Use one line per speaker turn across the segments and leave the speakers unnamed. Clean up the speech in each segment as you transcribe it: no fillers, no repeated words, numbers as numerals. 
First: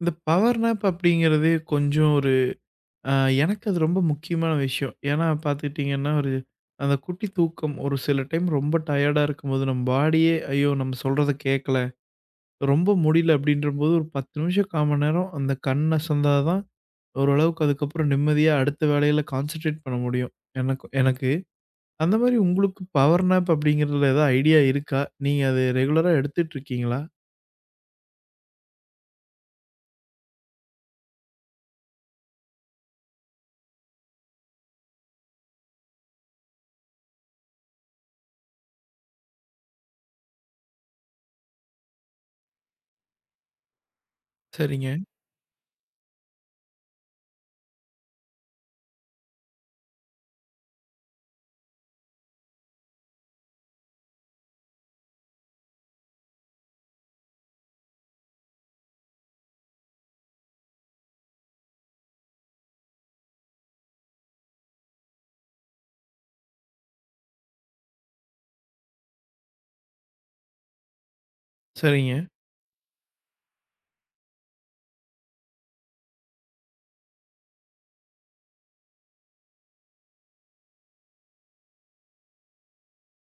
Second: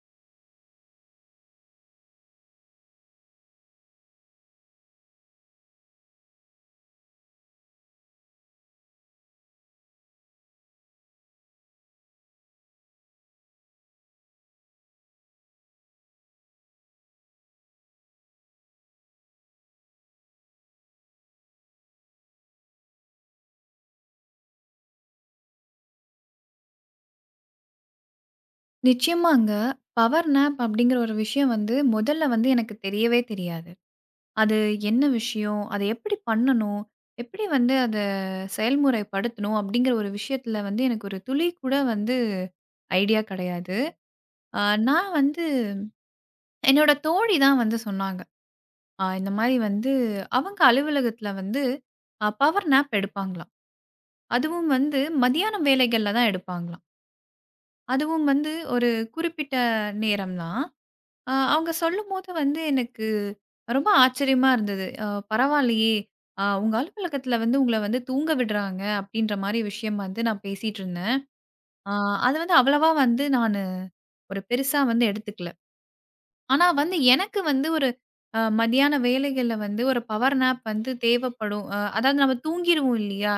இந்த power nap அப்படிங்கிறதே கொஞ்சம் ஒரு அ எனக்கு அது ரொம்ப முக்கியமான விஷயம். ஏன்னா பார்த்துக்கிட்டிங்கன்னா, ஒரு அந்த குட்டி தூக்கம் ஒரு சில டைம் ரொம்ப டயர்டா இருக்கும்போது, நம்ம பாடியே ஐயோ! நம்ம சொல்றத கேட்கல, ரொம்ப முடியல அப்படின்றபோது ஒரு 10 நிமிஷம், 1/4 மணி நேரம் அந்த கண் அசந்தா தான் ஓரளவுக்கு அதுக்கப்புறம் நிம்மதியா அடுத்த வேலையில கான்சன்ட்ரேட் பண்ண முடியும். எனக்கு எனக்கு. அந்த மாரி உங்களுக்கு பவர் நேப் அப்படிங்கிறதுல ஏதாவது ஐடியா இருக்கா? நீங்க அது ரெகுலரா எடுத்துட்டு இருக்கீங்களா?
நிச்சயமாங்க. பவர் நேப் அப்படிங்கிற ஒரு விஷயம் வந்து முதல்ல வந்து எனக்கு தெரியவே தெரியாது. அது என்ன விஷயம்? அத எப்படி பண்ணணும்? எப்படி வந்து அத செயல்முறைப்படுத்தணும்? அப்படிங்கிற ஒரு விஷயத்துல வந்து எனக்கு ஒரு துளி கூட வந்து ஐடியா கிடையாது. அ
சரிங்க,
நான் வந்து என்னோட தோழி தான் வந்து சொன்னாங்க. இந்த மாரி வந்து அவங்க அலுவலகத்துல வந்து பவர் நேப் எடுப்பாங்களாம். அதுவும் வந்து மதியானம் வேலைகள்ல தான் எடுப்பாங்களாம். அதுவும் வந்து ஒரு குறிப்பிட்ட நேரம் தான். அவங்க சொல்லும்போது வந்து எனக்கு ரொம்ப ஆச்சரியமா இருந்தது. பரவாயில்லையே! உங்க அலுவலகத்தில வந்து உங்கள வந்து தூங்க விடுறாங்க அப்டின்ற மாரி விஷயம் வந்து நான் பேசிட்டு இருந்தேன். அ
சரிங்க.
அது வந்து அவ்வளவா வந்து நானு ஒரு பெருசா வந்து எடுத்துக்கல. ஆனா வந்து எனக்கு வந்து ஒரு மதியான வேலைகள்ல வந்து ஒரு பவர் நேப் வந்து தேவைப்படும். அதாவது நம்ம தூங்கிருவோம் இல்லையா?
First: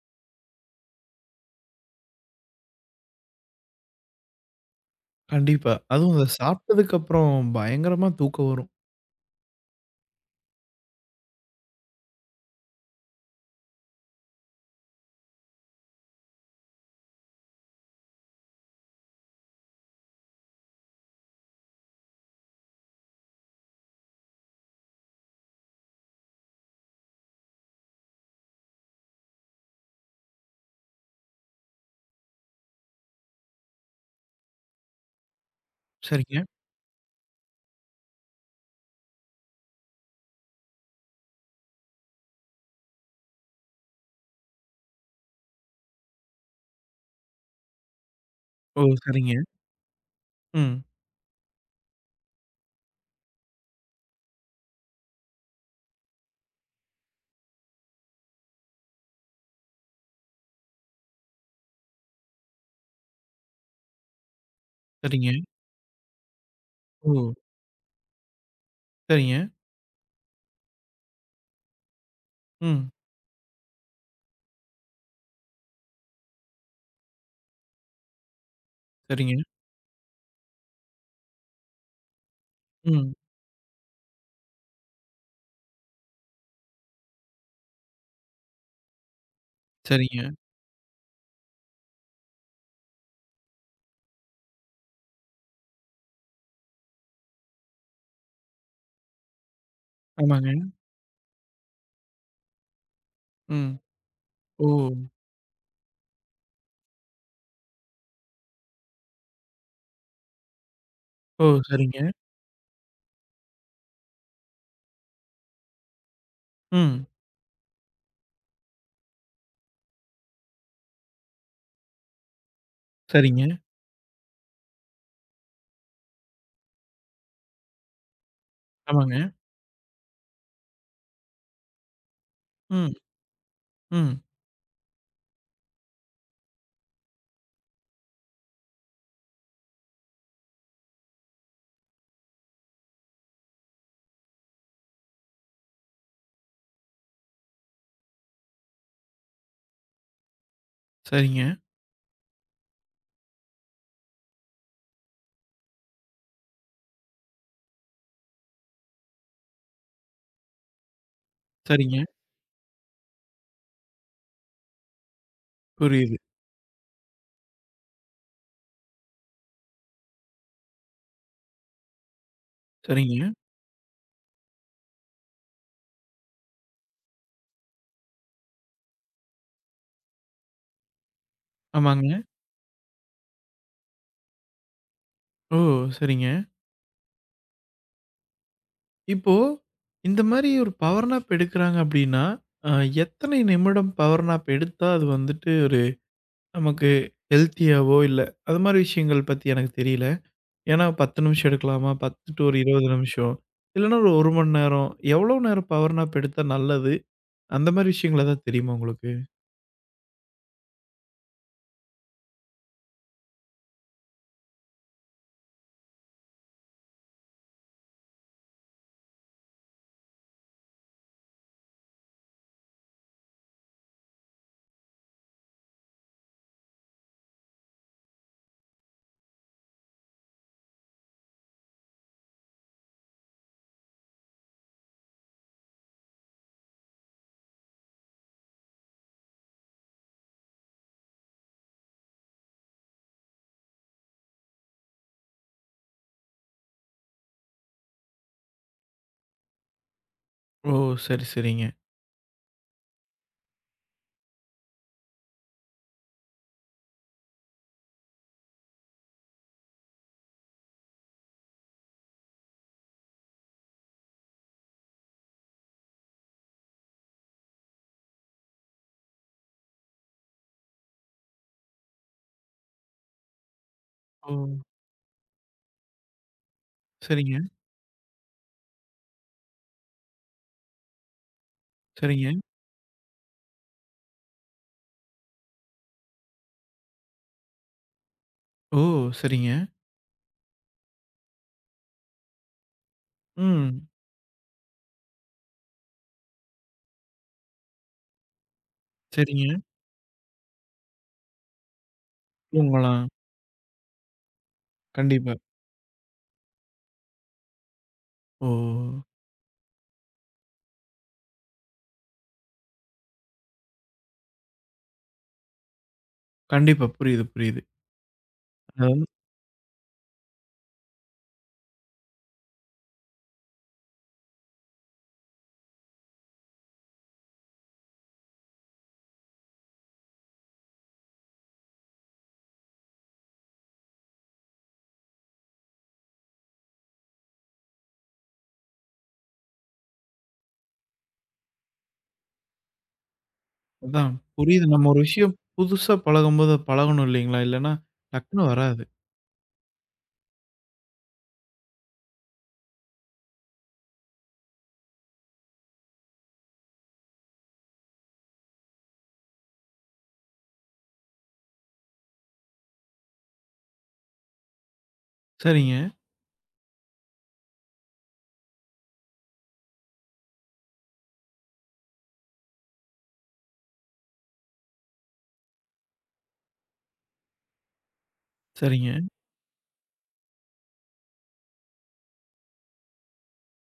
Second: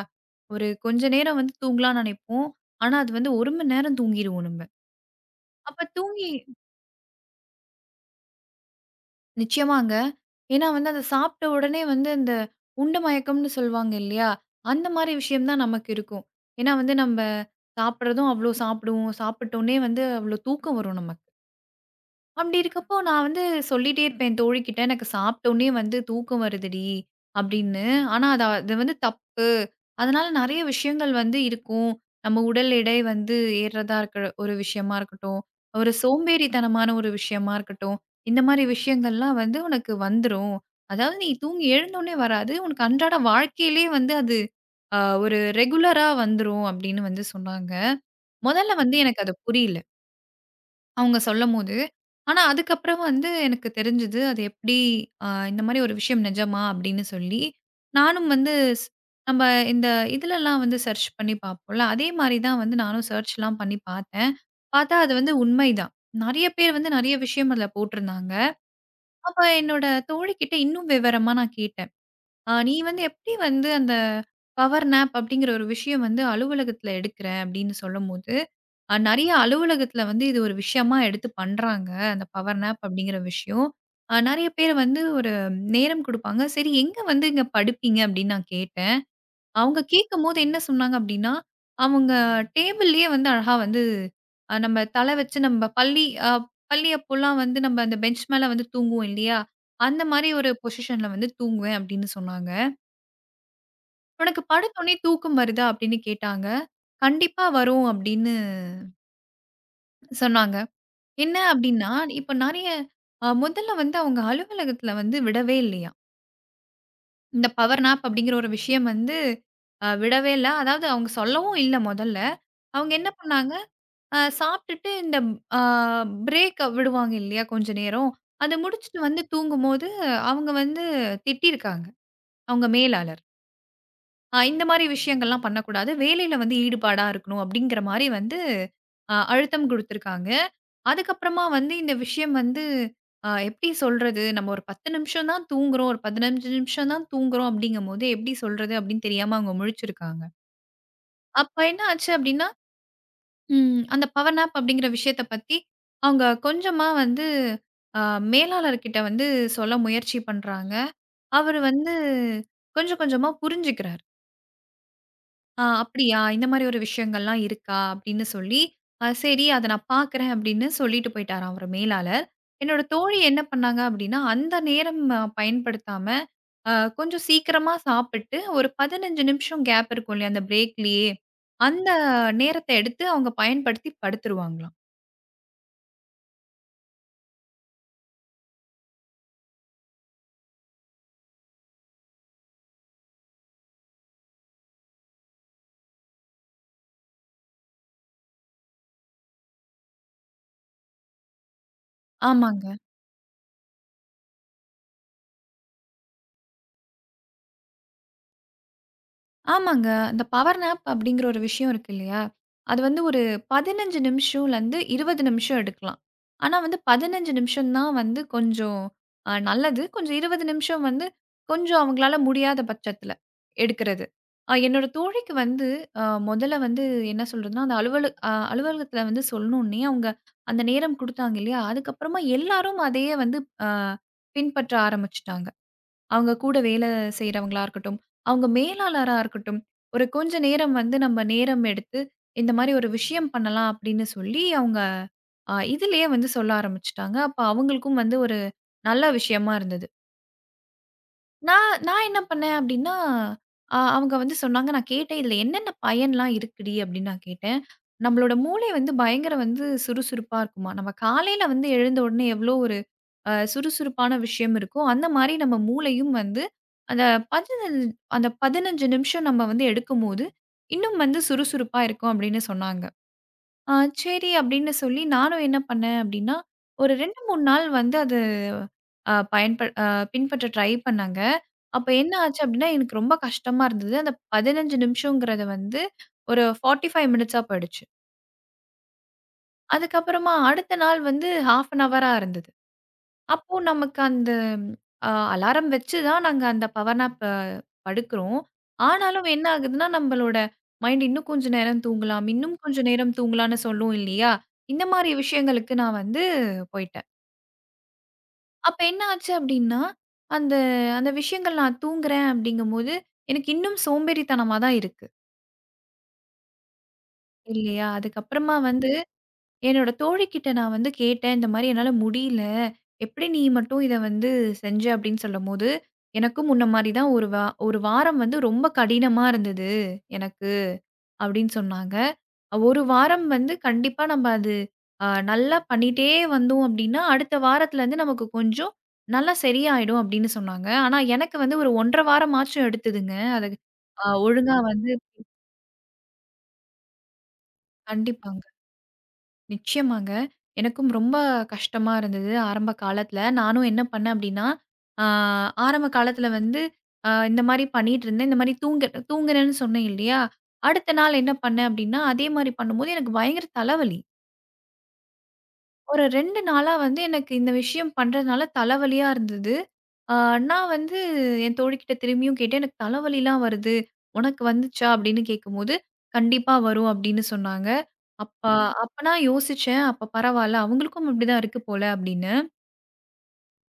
ஒரு கொஞ்ச நேரம் வந்து தூங்கலாம்னு நெனைப்போம். ஆனா அது வந்து 1 மணி நேரம் தூங்கிருவோம் நம்ம.
கண்டிப்பா.
அப்ப
அதுவும் அத
தூங்கி
சாப்பிட்டதுக்கு அப்புறம் பயங்கரமா தூக்கம் வரும்.
நிச்சயமாங்க. ஏன்னா வந்து அத சாப்பிட்ட உடனே வந்து அந்த உண்ட மயக்கம்னு சொல்லுவாங்க இல்லையா? அந்த மாரி விஷயம் தான் நமக்கு இருக்கும். ஏன்னா வந்து நம்ப சாப்பிடுறதும் அவ்ளோ சாப்பிடுவோம். சாப்பிட்டோனே வந்து அவ்ளோ தூக்கம் வரும் நமக்கு. அப்படி இருக்கப்போ, நான் வந்து சொல்லிட்டே இருப்பேன் என் தோழிகிட்ட, "எனக்கு சாப்பிட்டோனே வந்து தூக்கம் வருதுடி" அப்படின்னு. ஆனா, அது அது வந்து தப்பு. அதனால நெறைய விஷயங்கள் வந்து இருக்கும். நம்ம உடல் எடை வந்து ஏறுறதா இருக்கிற ஒரு விஷயமா இருக்கட்டும், ஒரு
சரிங்க.
சோம்பேறித்தனமான ஒரு விஷயமா இருக்கட்டும், இந்த மாரி விஷயங்கள்லாம் வந்து உனக்கு வந்துரும். அதாவது நீ தூங்கி எழுந்தோனே வராது. உனக்கு அன்றாட வாழ்க்கையிலேயே வந்து அது அ ஒரு ரெகுலரா வந்துரும் அப்படின்னு வந்து சொன்னாங்க. முதல்ல
ஓ!
வந்து எனக்கு அது
சரிங்க.
புரியல.
ம்.
அவங்க சொல்லம்போது. ஆனா, அதுக்கப்புறம் வந்து எனக்கு தெரிஞ்சது. அது எப்படி இந்த மாரி ஒரு விஷயம் நிஜமா? அப்படின்னு சொல்லி, நானும் வந்து ஸ் நம்ம இந்த இதுலலாம் வந்து சர்ச் பண்ணி பார்ப்போம்ல. அதே மாரி தான் வந்து நானும் சர்ச்லாம் பண்ணி பார்த்தேன். பார்த்தா அது
சரிங்க.
வந்து உண்மைதான். நெறைய பேர் வந்து
ஓ!
நெறைய விஷயம் அதுல போட்டிருந்தாங்க.
சரிங்க.
அப்ப என்னோட தோழிகிட்ட இன்னும் விவரமா நான் கேட்டேன். நீ
ம்.
வந்து எப்படி வந்து அந்த பவர் நேப் அப்படிங்கிற ஒரு விஷயம் வந்து அலுவலகத்துல எடுக்குற?" அப்படின்னு சொல்லும்போது நெறைய
சரிங்க.
அலுவலகத்தில வந்து இது ஒரு விஷயமா எடுத்து பண்றாங்க. அந்த பவர் நேப்
ம்.
அப்படிங்கிற விஷயம். நெறைய பேர் வந்து ஒரு நேரம் குடுப்பாங்க. சரி எங்க வந்து இங்க படுப்பீங்க அப்படின்னு நான் கேட்டேன். அவங்க
சரிங்க.
கேட்கும்போது என்ன சொன்னாங்க அப்படின்னா, அவங்க டேபிள்லயே வந்து அழகா வந்து நம்ம தலை வச்சு நம்ம பள்ளி பள்ளி அப்போலாம் வந்து நம்ம அந்த பெஞ்ச் மேல வந்து தூங்குவோம் இல்லையா? அந்த மாரி ஒரு
ஆமாங்க.
பொசிஷன்ல வந்து தூங்குவேன் அப்படின்னு சொன்னாங்க.
ம்.
"உனக்கு
ஓ!
படுத்தோனே தூக்கம் வருதா?" அப்படின்னு கேட்டாங்க. "கண்டிப்பா வரும்" அப்படின்னு சொன்னாங்க. என்ன
ஓ!
அப்டின்னா,
சரிங்க.
இப்ப நெறைய முதல்ல வந்து அவங்க அலுவலகத்துல வந்து விடவே இல்லையாம்.
ம்.
இந்த பவர் நாப் அப்படிங்கிற ஒரு விஷயம் வந்து விடவே இல்ல. அதாவது அவங்க சொல்லவும் இல்ல முதல்ல. அவங்க என்ன
சரிங்க.
பண்ணாங்க, சாப்ட்டுட்டு இந்த அ பிரேக் விடுவாங்க இல்லையா கொஞ்ச நேரம். அத முடிச்சுட்டு
ஆமாங்க.
வந்து தூங்கும்போது அவங்க வந்து திட்டியிருக்காங்க. அவங்க
ம்.
மேலாளர்.
ம்.
இந்த மாரி விஷயங்கள்லாம் பண்ணக்கூடாது. வேலையில வந்து ஈடுபாடா இருக்கணும் அப்படிங்கிற மாரி வந்து அழுத்தம் குடுத்துருக்காங்க. அதுக்கப்புறமா வந்து இந்த விஷயம் வந்து எப்படி சொல்றது? நம்ம ஒரு 10 நிமிஷம் தான் தூங்குறோம். ஒரு 15 நிமிஷம் தான் தூங்குறோம் அப்படிங்கும்போது எப்படி சொல்றது அப்படின்னு தெரியாம அவங்க முழிச்சிருக்காங்க.
சரிங்க.
அப்ப என்ன ஆச்சு அப்படின்னா, அந்த பவர் நேப் அப்படிங்கிற விஷயத்த பத்தி அவங்க கொஞ்சமா வந்து அ மேலாளர்கிட்ட வந்து சொல்ல முயற்சி பண்றாங்க. அவரு வந்து
சரிங்க.
கொஞ்சம் கொஞ்சமா புரிஞ்சுக்கிறாரு. ஆ
புரியுது.
அப்படியா! இந்த மாரி ஒரு விஷயங்கள்லாம் இருக்கா? அப்படின்னு சொல்லி, சரி அத நான் பார்க்குறேன் அப்படின்னு சொல்லிட்டு போயிட்டாராம் அவரு மேலாளர். என்னோட தோழி
சரிங்க.
என்ன பண்ணாங்க அப்படின்னா, அந்த நேரம் பயன்படுத்தாம, அ கொஞ்சம் சீக்கிரமா சாப்பிட்டு, ஒரு 15 நிமிஷம் கேப் இருக்கும் இல்லையா? அந்த பிரேக்லயே, அந்த
ஆமாங்க.
நேரத்த எடுத்து அவங்க பயன்படுத்தி படுத்துருவாங்களாம்.
ஓ! சரிங்க. இப்போ இந்த மாரி ஒரு பவர் நாப் எடுக்குறாங்க அப்டின்னா, அ எத்தனை நிமிடம் பவர் நாப் எடுத்தா அது வந்துட்டு ஒரு நமக்கு ஹெல்த்தியாவோ இல்ல, அது மாரி விஷயங்கள் பத்தி எனக்கு தெரியல. ஏன்னா 10 நிமிஷம் எடுக்கலாமா? 10 டூ ஒரு
ஆமாங்க.
20 நிமிஷம். இல்லன்னா ஒரு 1 மணி நேரம். எவ்வளோ நேரம் பவர் நாப் எடுத்தா நல்லது? அந்த மாரி விஷயங்கள் ஏதாவது தெரியுமா உங்களுக்கு?
ஆமாங்க. இந்த பவர் நேப் அப்படிங்கிற ஒரு விஷயம் இருக்கு இல்லையா? அது வந்து ஒரு 15 நிமிஷம்லருந்து 20 நிமிஷம் எடுக்கலாம். ஆனா வந்து 15 நிமிஷம் தான் வந்து கொஞ்சம் நல்லது. கொஞ்சம் 20 நிமிஷம் வந்து கொஞ்சம் அவங்களால முடியாத பட்சத்தில எடுக்கிறது. என்னோட தோழிக்கு வந்து அ முதல்ல வந்து என்ன சொல்றதுன்னா, அந்த அலுவலகத்தில வந்து சொன்னோனே அவங்க அந்த நேரம் குடுத்தாங்க இல்லையா? அதுக்கப்புறமா எல்லாரும் அதையே வந்து அ பின்பற்ற ஆரம்பிச்சுட்டாங்க. அவங்க கூட வேலை செய்றவங்களா இருக்கட்டும், அவங்க மேலாளரா இருக்கட்டும், ஒரு கொஞ்ச நேரம் வந்து நம்ம நேரம் எடுத்து, இந்த மாரி ஒரு விஷயம் பண்ணலாம் அப்படின்னு சொல்லி அவங்க இதிலேயே வந்து சொல்ல ஆரம்பிச்சுட்டாங்க. அப்ப அவங்களுக்கும் வந்து ஒரு நல்ல விஷயமா இருந்தது.
ஓ! சரி, சரிங்க.
நான் நான் என்ன பண்ணேன் அப்படின்னா, அவங்க வந்து சொன்னாங்க. நான் கேட்டேன், "இதுல என்னென்ன பயன்லாம் இருக்குடி?" அப்படின்னு நான் கேட்டேன். "நம்மளோட மூளை வந்து பயங்கர வந்து சுறுசுறுப்பா இருக்குமா. நம்ம காலையில வந்து எழுந்த உடனே எவ்வளோ ஒரு" சுறுசுறுப்பான விஷயம் இருக்கும். அந்த மாரி நம்ம மூளையும் வந்து அந்த 15 அந்த 15 நிமிஷம் நம்ம வந்து எடுக்கும்போது, இன்னும் வந்து சுறுசுறுப்பா இருக்கும் அப்படின்னு சொன்னாங்க. அ
ஓ!
சரி அப்படின்னு சொல்லி நானும் என்ன பண்ணேன் அப்படின்னா, ஒரு 2,
சரிங்க,
3 நாள் வந்து அது அ பயன்ப அ பின்பற்ற ட்ரை பண்ணேங்க. அப்ப என்ன
சரிங்க.
ஆச்சு அப்படின்னா, எனக்கு ரொம்ப கஷ்டமா இருந்தது. அந்த 15 நிமிஷங்கிறது வந்து ஒரு 45 மினிட்ஸா போயிடுச்சு.
ஓ! சரிங்க.
அதுக்கப்புறமா அடுத்த நாள் வந்து 1/2 அன் ஹவரா இருந்தது. அப்போ
ம்.
நமக்கு அந்த அலாரம் வச்சு தான் நாங்க அந்த பவர் நாப் படுக்குறோம். ஆனாலும் என்ன
சரிங்க.
ஆகுதுன்னா, நம்பளோட மைண்ட் இன்னும் கொஞ்ச நேரம் தூங்கலாம், இன்னும் கொஞ்ச
தூங்கலாம்.
நேரம் தூங்கலாம்ன்னு சொல்லும் இல்லையா? இந்த மாரி
கண்டிப்பா.
விஷயங்களுக்கு நான் வந்து போயிட்டேன்.
ஓ!
அப்ப என்ன ஆச்சு அப்டின்னா, அந்த அந்த விஷயங்கள் நான் தூங்குறேன் அப்டிங்கும்போது, எனக்கு இன்னும் சோம்பேறித்தனமா தான் இருக்கு.
கண்டிப்பா. புரியுது.
இல்லையா? அதுக்கப்புறமா
அது
வந்து
வந்து
என்னோட தோழிக்கிட்ட நான் வந்து கேட்டேன். இந்த மாரி என்னால முடியல. எப்படி நீ மட்டும் இத வந்து செஞ்ச? அப்படின்னு சொல்லும்போது, எனக்கும் முன்ன மாரி தான் ஒரு வாரம் வந்து ரொம்ப கடினமா இருந்தது எனக்கு அப்படின்னு சொன்னாங்க. ஒரு வாரம் வந்து கண்டிப்பா நம்ம அது நல்லா பண்ணிட்டே வந்தோம் அப்படின்னா, அடுத்த வாரத்துலருந்து நமக்கு கொஞ்சம் நல்லா சரியாயிடும் அப்படின்னு சொன்னாங்க. ஆனா எனக்கு வந்து ஒரு 1 1/2 வாரமாச்சும் எடுத்ததுங்க. அது
அதான்
ஒழுங்கா
புரியுது.
வந்து
நம்ம ஒரு விஷயம் புதுசா பழகும்போது, அது பழகணும் இல்லைங்களா? இல்லன்னா
கண்டிப்பாங்க.
டக்குன்னு வராது.
நிச்சயமாங்க. எனக்கும் ரொம்ப கஷ்டமா இருந்தது ஆரம்ப காலத்தில. நானும் என்ன பண்ணேன் அப்டின்னா, ஆ ஆரம்ப காலத்தில வந்து இந்த மாரி பண்ணிட்டுருந்தேன். இந்த மாரி தூங்குனேன்னு சொன்னேன் இல்லையா? அடுத்த நாள் என்ன பண்ணேன் அப்டின்னா, அதே மாரி பண்ணும்போது எனக்கு பயங்கர தலைவலி.
சரிங்க,
ஒரு 2 நாளா வந்து எனக்கு இந்த விஷயம் பண்றதுனால தலைவலியா இருந்தது. ஆ நான் வந்து என் தோழிக்கிட்ட திரும்பியும் கேட்டேன். "எனக்கு தலைவலிலாம் வருது. உனக்கு வந்துச்சா?" அப்படின்னு கேட்கும்போது, "கண்டிப்பா வரும்" அப்படின்னு சொன்னாங்க. அப்ப ம்.
சரிங்க,
அப்ப நான் யோசிச்சேன். அப்ப பரவால்ல அவங்களுக்கும் இப்படிதான் இருக்கு போல அப்படின்னு.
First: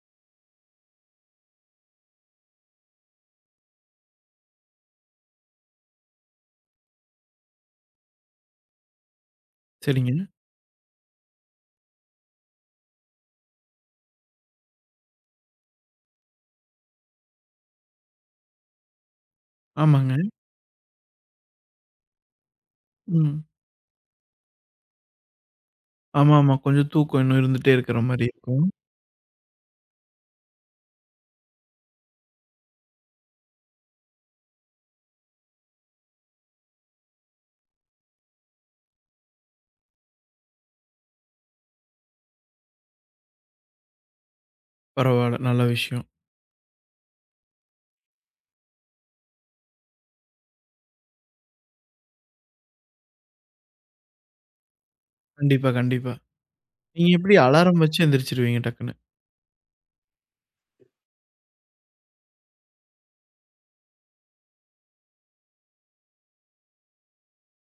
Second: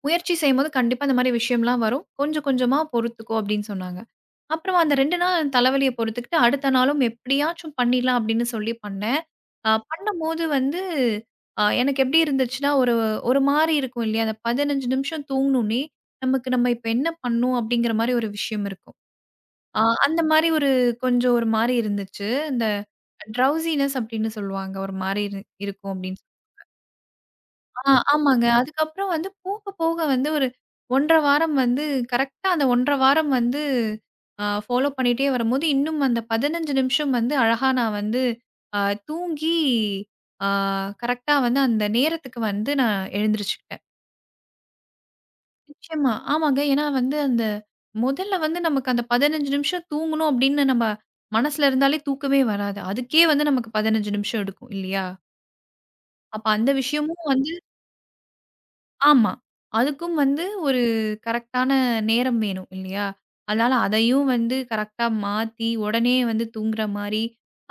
முயற்சி செய்யும்போது கண்டிப்பா இந்த மாரி விஷயம்லாம் வரும். கொஞ்சம் கொஞ்சமா பொறுத்துக்கோ அப்படின்னு சொன்னாங்க. அப்புறம் அந்த 2 நாள் தலைவலிய பொறுத்துக்கிட்டு, அடுத்த நாளும் எப்படியாச்சும் பண்ணிடலாம் அப்படின்னு சொல்லி பண்ணேன்.
சரிங்க.
பண்ணும்போது வந்து எனக்கு எப்படி இருந்துச்சுன்னா, ஒரு ஒரு மாரி இருக்கும் இல்லையா? அந்த 15 நிமிஷம் தூங்குனோனே, நமக்கு நம்ம இப்ப என்ன பண்ணணும்? அப்படிங்கிற மாரி ஒரு விஷயம் இருக்கும். அ
ஆமாங்க.
அந்த மாரி ஒரு கொஞ்சம் ஒரு மாரி இருந்துச்சு. இந்த
ம்.
ட்ரவுசினஸ் அப்படின்னு சொல்லுவாங்க. ஒரு மாரி இருக்கும் அப்படின்னு
ஆமாமா. கொஞ்சம் தூக்கம் இன்னும் இருந்துட்டே இருக்கிற மாரி
ஆமாங்க.
இருக்கும்.
அதுக்கப்புறம் வந்து போக, போக வந்து ஒரு 1 1/2 வாரம் வந்து கரெக்ட்டா அந்த 1 1/2 வாரம் வந்து ஃபாலோ பண்ணிட்டே வரும்போது, இன்னும் அந்த 15 நிமிஷம் வந்து அழகா நான் வந்து அ தூங்கி அ கரெக்ட்டா வந்து அந்த நேரத்துக்கு வந்து நான் எழுந்திரிச்சுக்கிட்டேன்.
பரவால்ல. நல்ல விஷயம்.
நிச்சயமா. ஆமாங்க. ஏன்னா வந்து அந்த முதல்ல வந்து நமக்கு அந்த 15 நிமிஷம் தூங்கணும் அப்படின்னு நம்ம மனசுல இருந்தாலே தூக்கமே வராது. அதுக்கே வந்து நமக்கு 15 நிமிஷம் எடுக்கும் இல்லையா?
கண்டிப்பா.
அப்ப அந்த
நீங்க
விஷயமும்
எப்படி
வந்து
அலாரம் வச்சு எந்திரிச்சுருவீங்க டக்குன்னு?
ஆமா. அதுக்கும் வந்து ஒரு கரெக்ட்டான நேரம் வேணும் இல்லையா? அதனால அதையும் வந்து கரெக்ட்டா மாத்தி, உடனே வந்து தூங்குற மாரி.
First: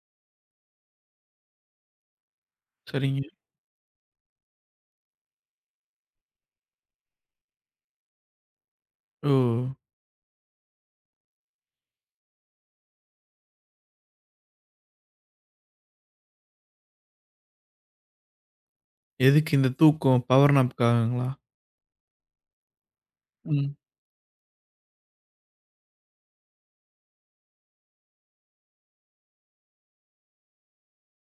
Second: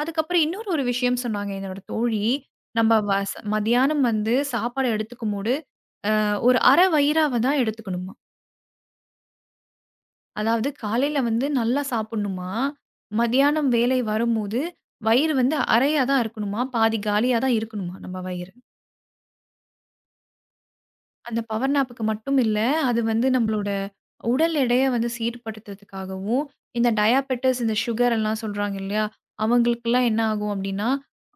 அதுக்கப்புறம் இன்னொரு ஒரு விஷயம் சொன்னாங்க என்னோட தோழி. நம்ம
சரிங்க.
வஸ் மதியானம் வந்து சாப்பாடு எடுத்துக்கும்போது, ஒரு அரை வயிறாவ தான் எடுத்துக்கணுமா.
ஓ!
அதாவது காலையில வந்து நல்லா சாப்புட்ணுமா. மதியானம் வேலை வரும்போது, வயிறு வந்து அறையா தான் இருக்கணுமா. பாதி காலியா தான் இருக்கணுமா நம்ம வயிறு.
எதுக்கு இந்த தூக்கம்? பவர் நாப்காகங்களா?
அந்த பவர் நாப்புக்கு மட்டும் இல்ல. அது வந்து நம்மளோட
ம்.
உடல் எடைய வந்து சீர்படுத்துறதுக்காகவும், இந்த டயாபெட்டிஸ் இந்த சுகர் எல்லாம் சொல்றாங்க இல்லையா? அவங்களுக்கெல்லாம் என்ன ஆகும் அப்டின்னா,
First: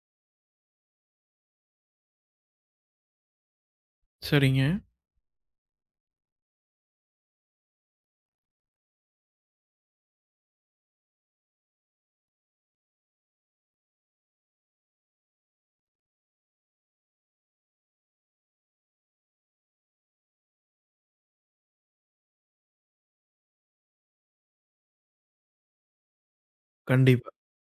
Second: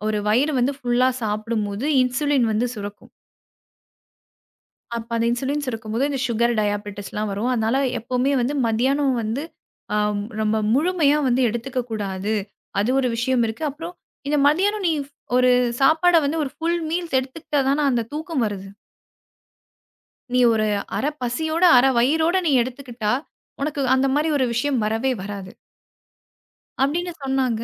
ஒரு வயிறு வந்து ஃபுல்லா சாப்பிடும்போது இன்சுலின் வந்து சுரக்கும்.
சரிங்க.
அப்ப அந்த இன்சுலின் சுரக்கும்போது இந்த சுகர், டயாபெட்டிஸ்லாம் வரும். அதனால எப்பவுமே வந்து மதியானம் வந்து அ நம்ம முழுமையா வந்து எடுத்துக்க கூடாது. அது ஒரு விஷயம் இருக்கு. அப்புறம் இந்த மதியானம் நீ ஒரு சாப்பாட வந்து ஒரு ஃபுல் மீல்ஸ் எடுத்துக்கிட்டா தான அந்த தூக்கம் வருது. நீ ஒரு அரை பசியோட, அரை வயிறோட நீ எடுத்துக்கிட்டா, உனக்கு அந்த மாரி ஒரு விஷயம் வரவே வராது. அப்படின்னு
கண்டிப்பா.
சொன்னாங்க.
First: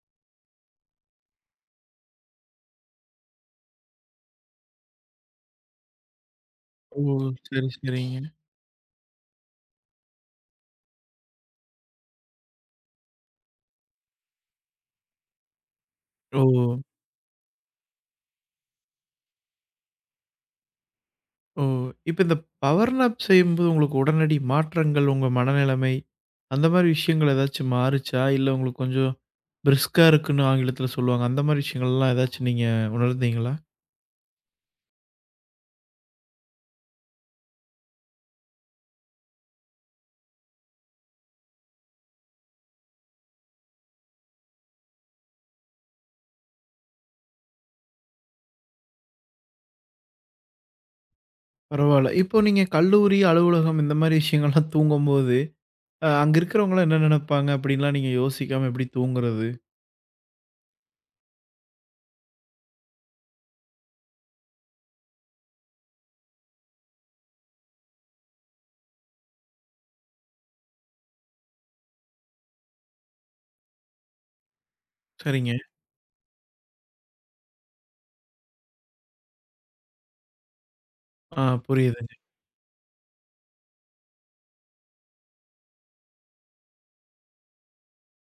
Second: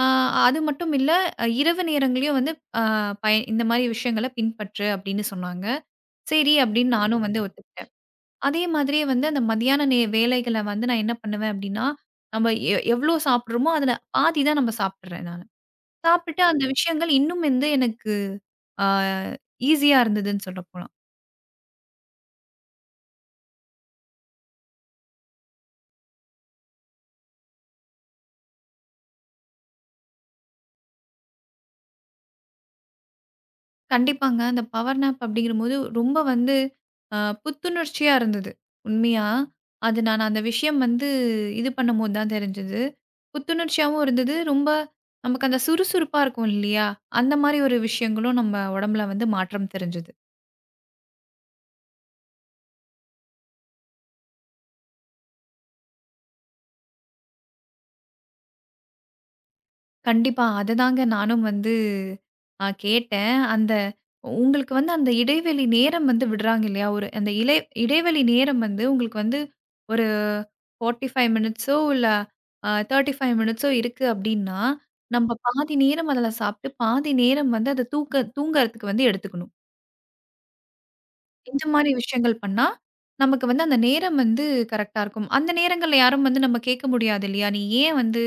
ஆ அது மட்டும் இல்ல, இரவு நேரங்கள்லயும் வந்து அ பய இந்த மாரி விஷயங்கள பின்பற்று அப்படின்னு சொன்னாங்க. சரி அப்படின்னு
ஓ!
நானும் வந்து
சரி,
ஒத்துக்கிட்டேன்.
சரிங்க.
அதே மாதிரியே வந்து அந்த மதியான நே வேலைகள வந்து நான் என்ன பண்ணுவேன் அப்படின்னா, நம்ம எவ்ளோ சாப்பிடுறோமோ அதுல பாதி தான் நம்ம சாப்பிடுறேன் நானு. சாப்பிட்டு
ஓ!
அந்த விஷயங்கள் இன்னும் வந்து எனக்கு ஆ ஈஸியா இருந்ததுன்னு சொல்லப்போலாம்.
ஓ! இப்ப இந்த பவர் நாப் செய்யும்போது உங்களுக்கு உடனடி மாற்றங்கள், உங்க மனநிலைமை, அந்த மாரி விஷயங்கள் ஏதாச்சும் மாறுச்சா? இல்ல உங்களுக்கு கொஞ்சம் பிரிஸ்கா இருக்குன்னு ஆங்கிலத்தில சொல்லுவாங்க. அந்த மாரி விஷயங்கள்லாம் ஏதாச்சும் நீங்க உணர்ந்தீங்களா?
கண்டிப்பாங்க. அந்த பவர் நேப் அப்படிங்கிறபோது ரொம்ப வந்து அ புத்துணர்ச்சியா இருந்தது. உண்மையா. அது நான் அந்த விஷயம் வந்து இது பண்ணும்போது தான் தெரிஞ்சது. புத்துணர்ச்சியாவும் இருந்தது. ரொம்ப நமக்கு அந்த சுறுசுறுப்பா இருக்கும் இல்லையா? அந்த மாரி ஒரு விஷயங்களும் நம்ம உடம்புல வந்து மாற்றம் தெரிஞ்சது.
பரவால்ல. இப்போ நீங்க கல்லூரி, அலுவலகம் இந்த மாரி விஷயங்கள்லாம் தூங்கும்போது, அங்க இருக்கிறவங்கலாம் என்ன நெனப்பாங்க அப்படின்லாம் நீங்க யோசிக்காம எப்படி தூங்குறது?
கண்டிப்பா. அததாங்க நானும் வந்து கேட்டேன். அந்த உங்களுக்கு வந்து அந்த இடைவெளி நேரம் வந்து விடுறாங்க இல்லையா? ஒரு அந்த இலை இடைவெளி நேரம் வந்து உங்களுக்கு வந்து ஒரு 45 மினிட்ஸோ இல்ல 35 மினிட்ஸோ இருக்கு அப்டின்னா, நம்ம
சரிங்க.
பாதி நேரம் அதுல சாப்ட்டு, பாதி நேரம் வந்து அத தூங்கறதுக்கு வந்து எடுத்துக்கணும்.
ஆ
இந்த மாரி
புரியுதுங்க.
விஷயங்கள் பண்ணா, நமக்கு வந்து அந்த நேரம் வந்து கரெக்ட்டா இருக்கும். அந்த நேரங்கள்ல யாரும் வந்து நம்ம கேட்க முடியாது இல்லையா? "நீ ஏன் வந்து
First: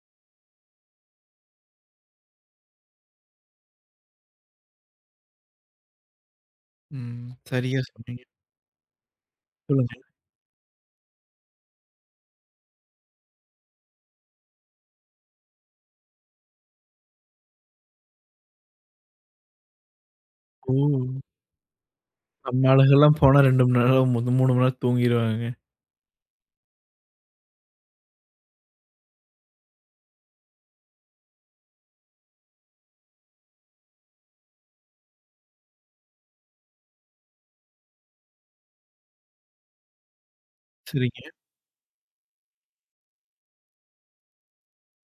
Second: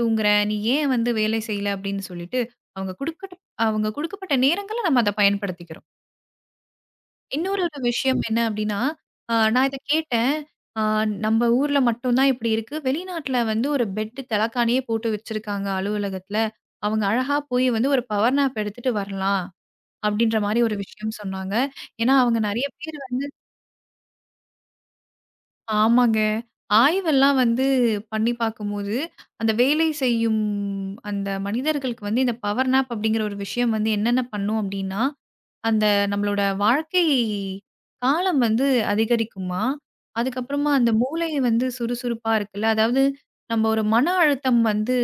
தூங்குற? நீ ஏன் வந்து வேலை செய்யல?" அப்படின்னு சொல்லிட்டு, அவங்க குடுக்கட்ட அவங்க குடுக்கப்பட்ட நேரங்கள்ல நம்ம அத பயன்படுத்திக்கிறோம்.
ம்.
இன்னொரு ஒரு
சரியா
விஷயம்
சொன்னீங்க.
என்ன அப்படின்னா, நான் இத
சொல்லுங்க.
கேட்டேன். அ "நம்ப ஊர்ல மட்டும் தான் இப்படி இருக்கு. வெளிநாட்ல வந்து ஒரு பெட்டு தலகாணியே போட்டு வச்சிருக்காங்க அலுவலகத்துல. அவங்க அழகா போய் வந்து ஒரு பவர் நேப் எடுத்துட்டு வரலாம்." அப்படின்ற மாரி
ஓ!
ஒரு விஷயம் சொன்னாங்க. ஏன்னா, அவங்க நெறைய
நம்ம
பேர்
ஆளுங்கலாம்
வந்து
போனா 2 மணி நேரம், 3 மணி நேரம் தூங்கிருவாங்கங்க.
ஆமாங்க. ஆய்வெல்லாம் வந்து பண்ணி பார்க்கும்போது, அந்த வேலை செய்யும் அந்த மனிதர்களுக்கு வந்து இந்த பவர் நேப் அப்படிங்கிற ஒரு விஷயம் வந்து என்னென்ன பண்ணும் அப்படின்னா, அந்த நம்மளோட வாழ்க்கை காலம் வந்து அதிகரிக்குமாம். அதுக்கப்புறமா அந்த
சரிங்க.
மூளை வந்து சுறுசுறுப்பா இருக்குல்ல, அதாவது நம்ம ஒரு மன அழுத்தம் வந்து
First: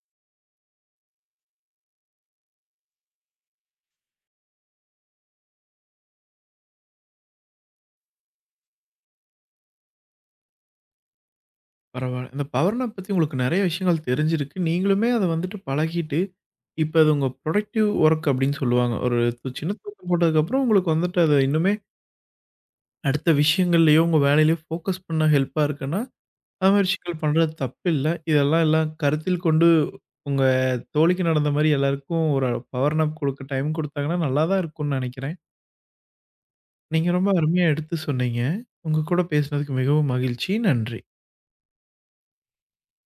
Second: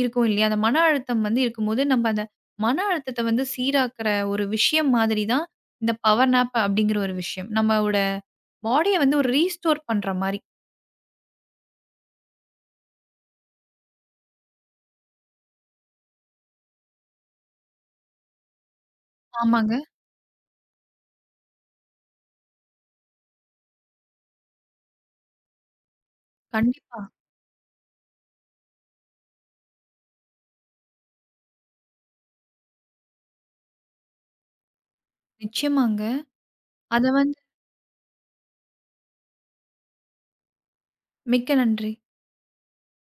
இருக்கும் இல்லையா? அந்த மன அழுத்தம் வந்து இருக்கும்போது, நம்ம அந்த மன அழுத்தத்த வந்து சீராக்குற ஒரு விஷயம் மாதிரி தான் இந்த பவர் நேப் அப்படிங்கிற ஒரு விஷயம். நம்மோட பாடிய வந்து ஒரு ரீஸ்டோர் பண்ற மாரி.
பரவால்ல. இந்த பவர் நாப் பத்தி உங்களுக்கு நெறைய விஷயங்கள் தெரிஞ்சிருக்கு. நீங்களுமே அத வந்துட்டு பழகிட்டு, இப்ப அது உங்க ப்ரொடக்டிவ் ஒர்க் அப்படின்னு சொல்லுவாங்க. ஒரு
ஆமாங்க.
சின்ன தூக்கம் போட்டதுக்கப்புறம் உங்களுக்கு வந்துட்டு அது இன்னுமே அடுத்த விஷயங்கள்லயோ, உங்க வேலையிலயோ ஃபோக்கஸ் பண்ண ஹெல்ப்பா இருக்குன்னா அந்த மாரி
கண்டிப்பா.
விஷயங்கள் பண்றது தப்பில்ல. இதெல்லாம் கருத்தில் கொண்டு உங்க தோழிக்கு நடந்த மாரி எல்லாருக்கும் ஒரு பவர் நாப் குடுக்க டைம் குடுத்தாங்கன்னா, நல்லா தான் இருக்கும்னு நெனைக்கிறேன்.
நிச்சயமாங்க. அத
நீங்க ரொம்ப
வந்து
அருமையா எடுத்து சொன்னீங்க. உங்க கூட பேசினதுக்கு மிகவும் மகிழ்ச்சி. நன்றி.
மிக்க நன்றி.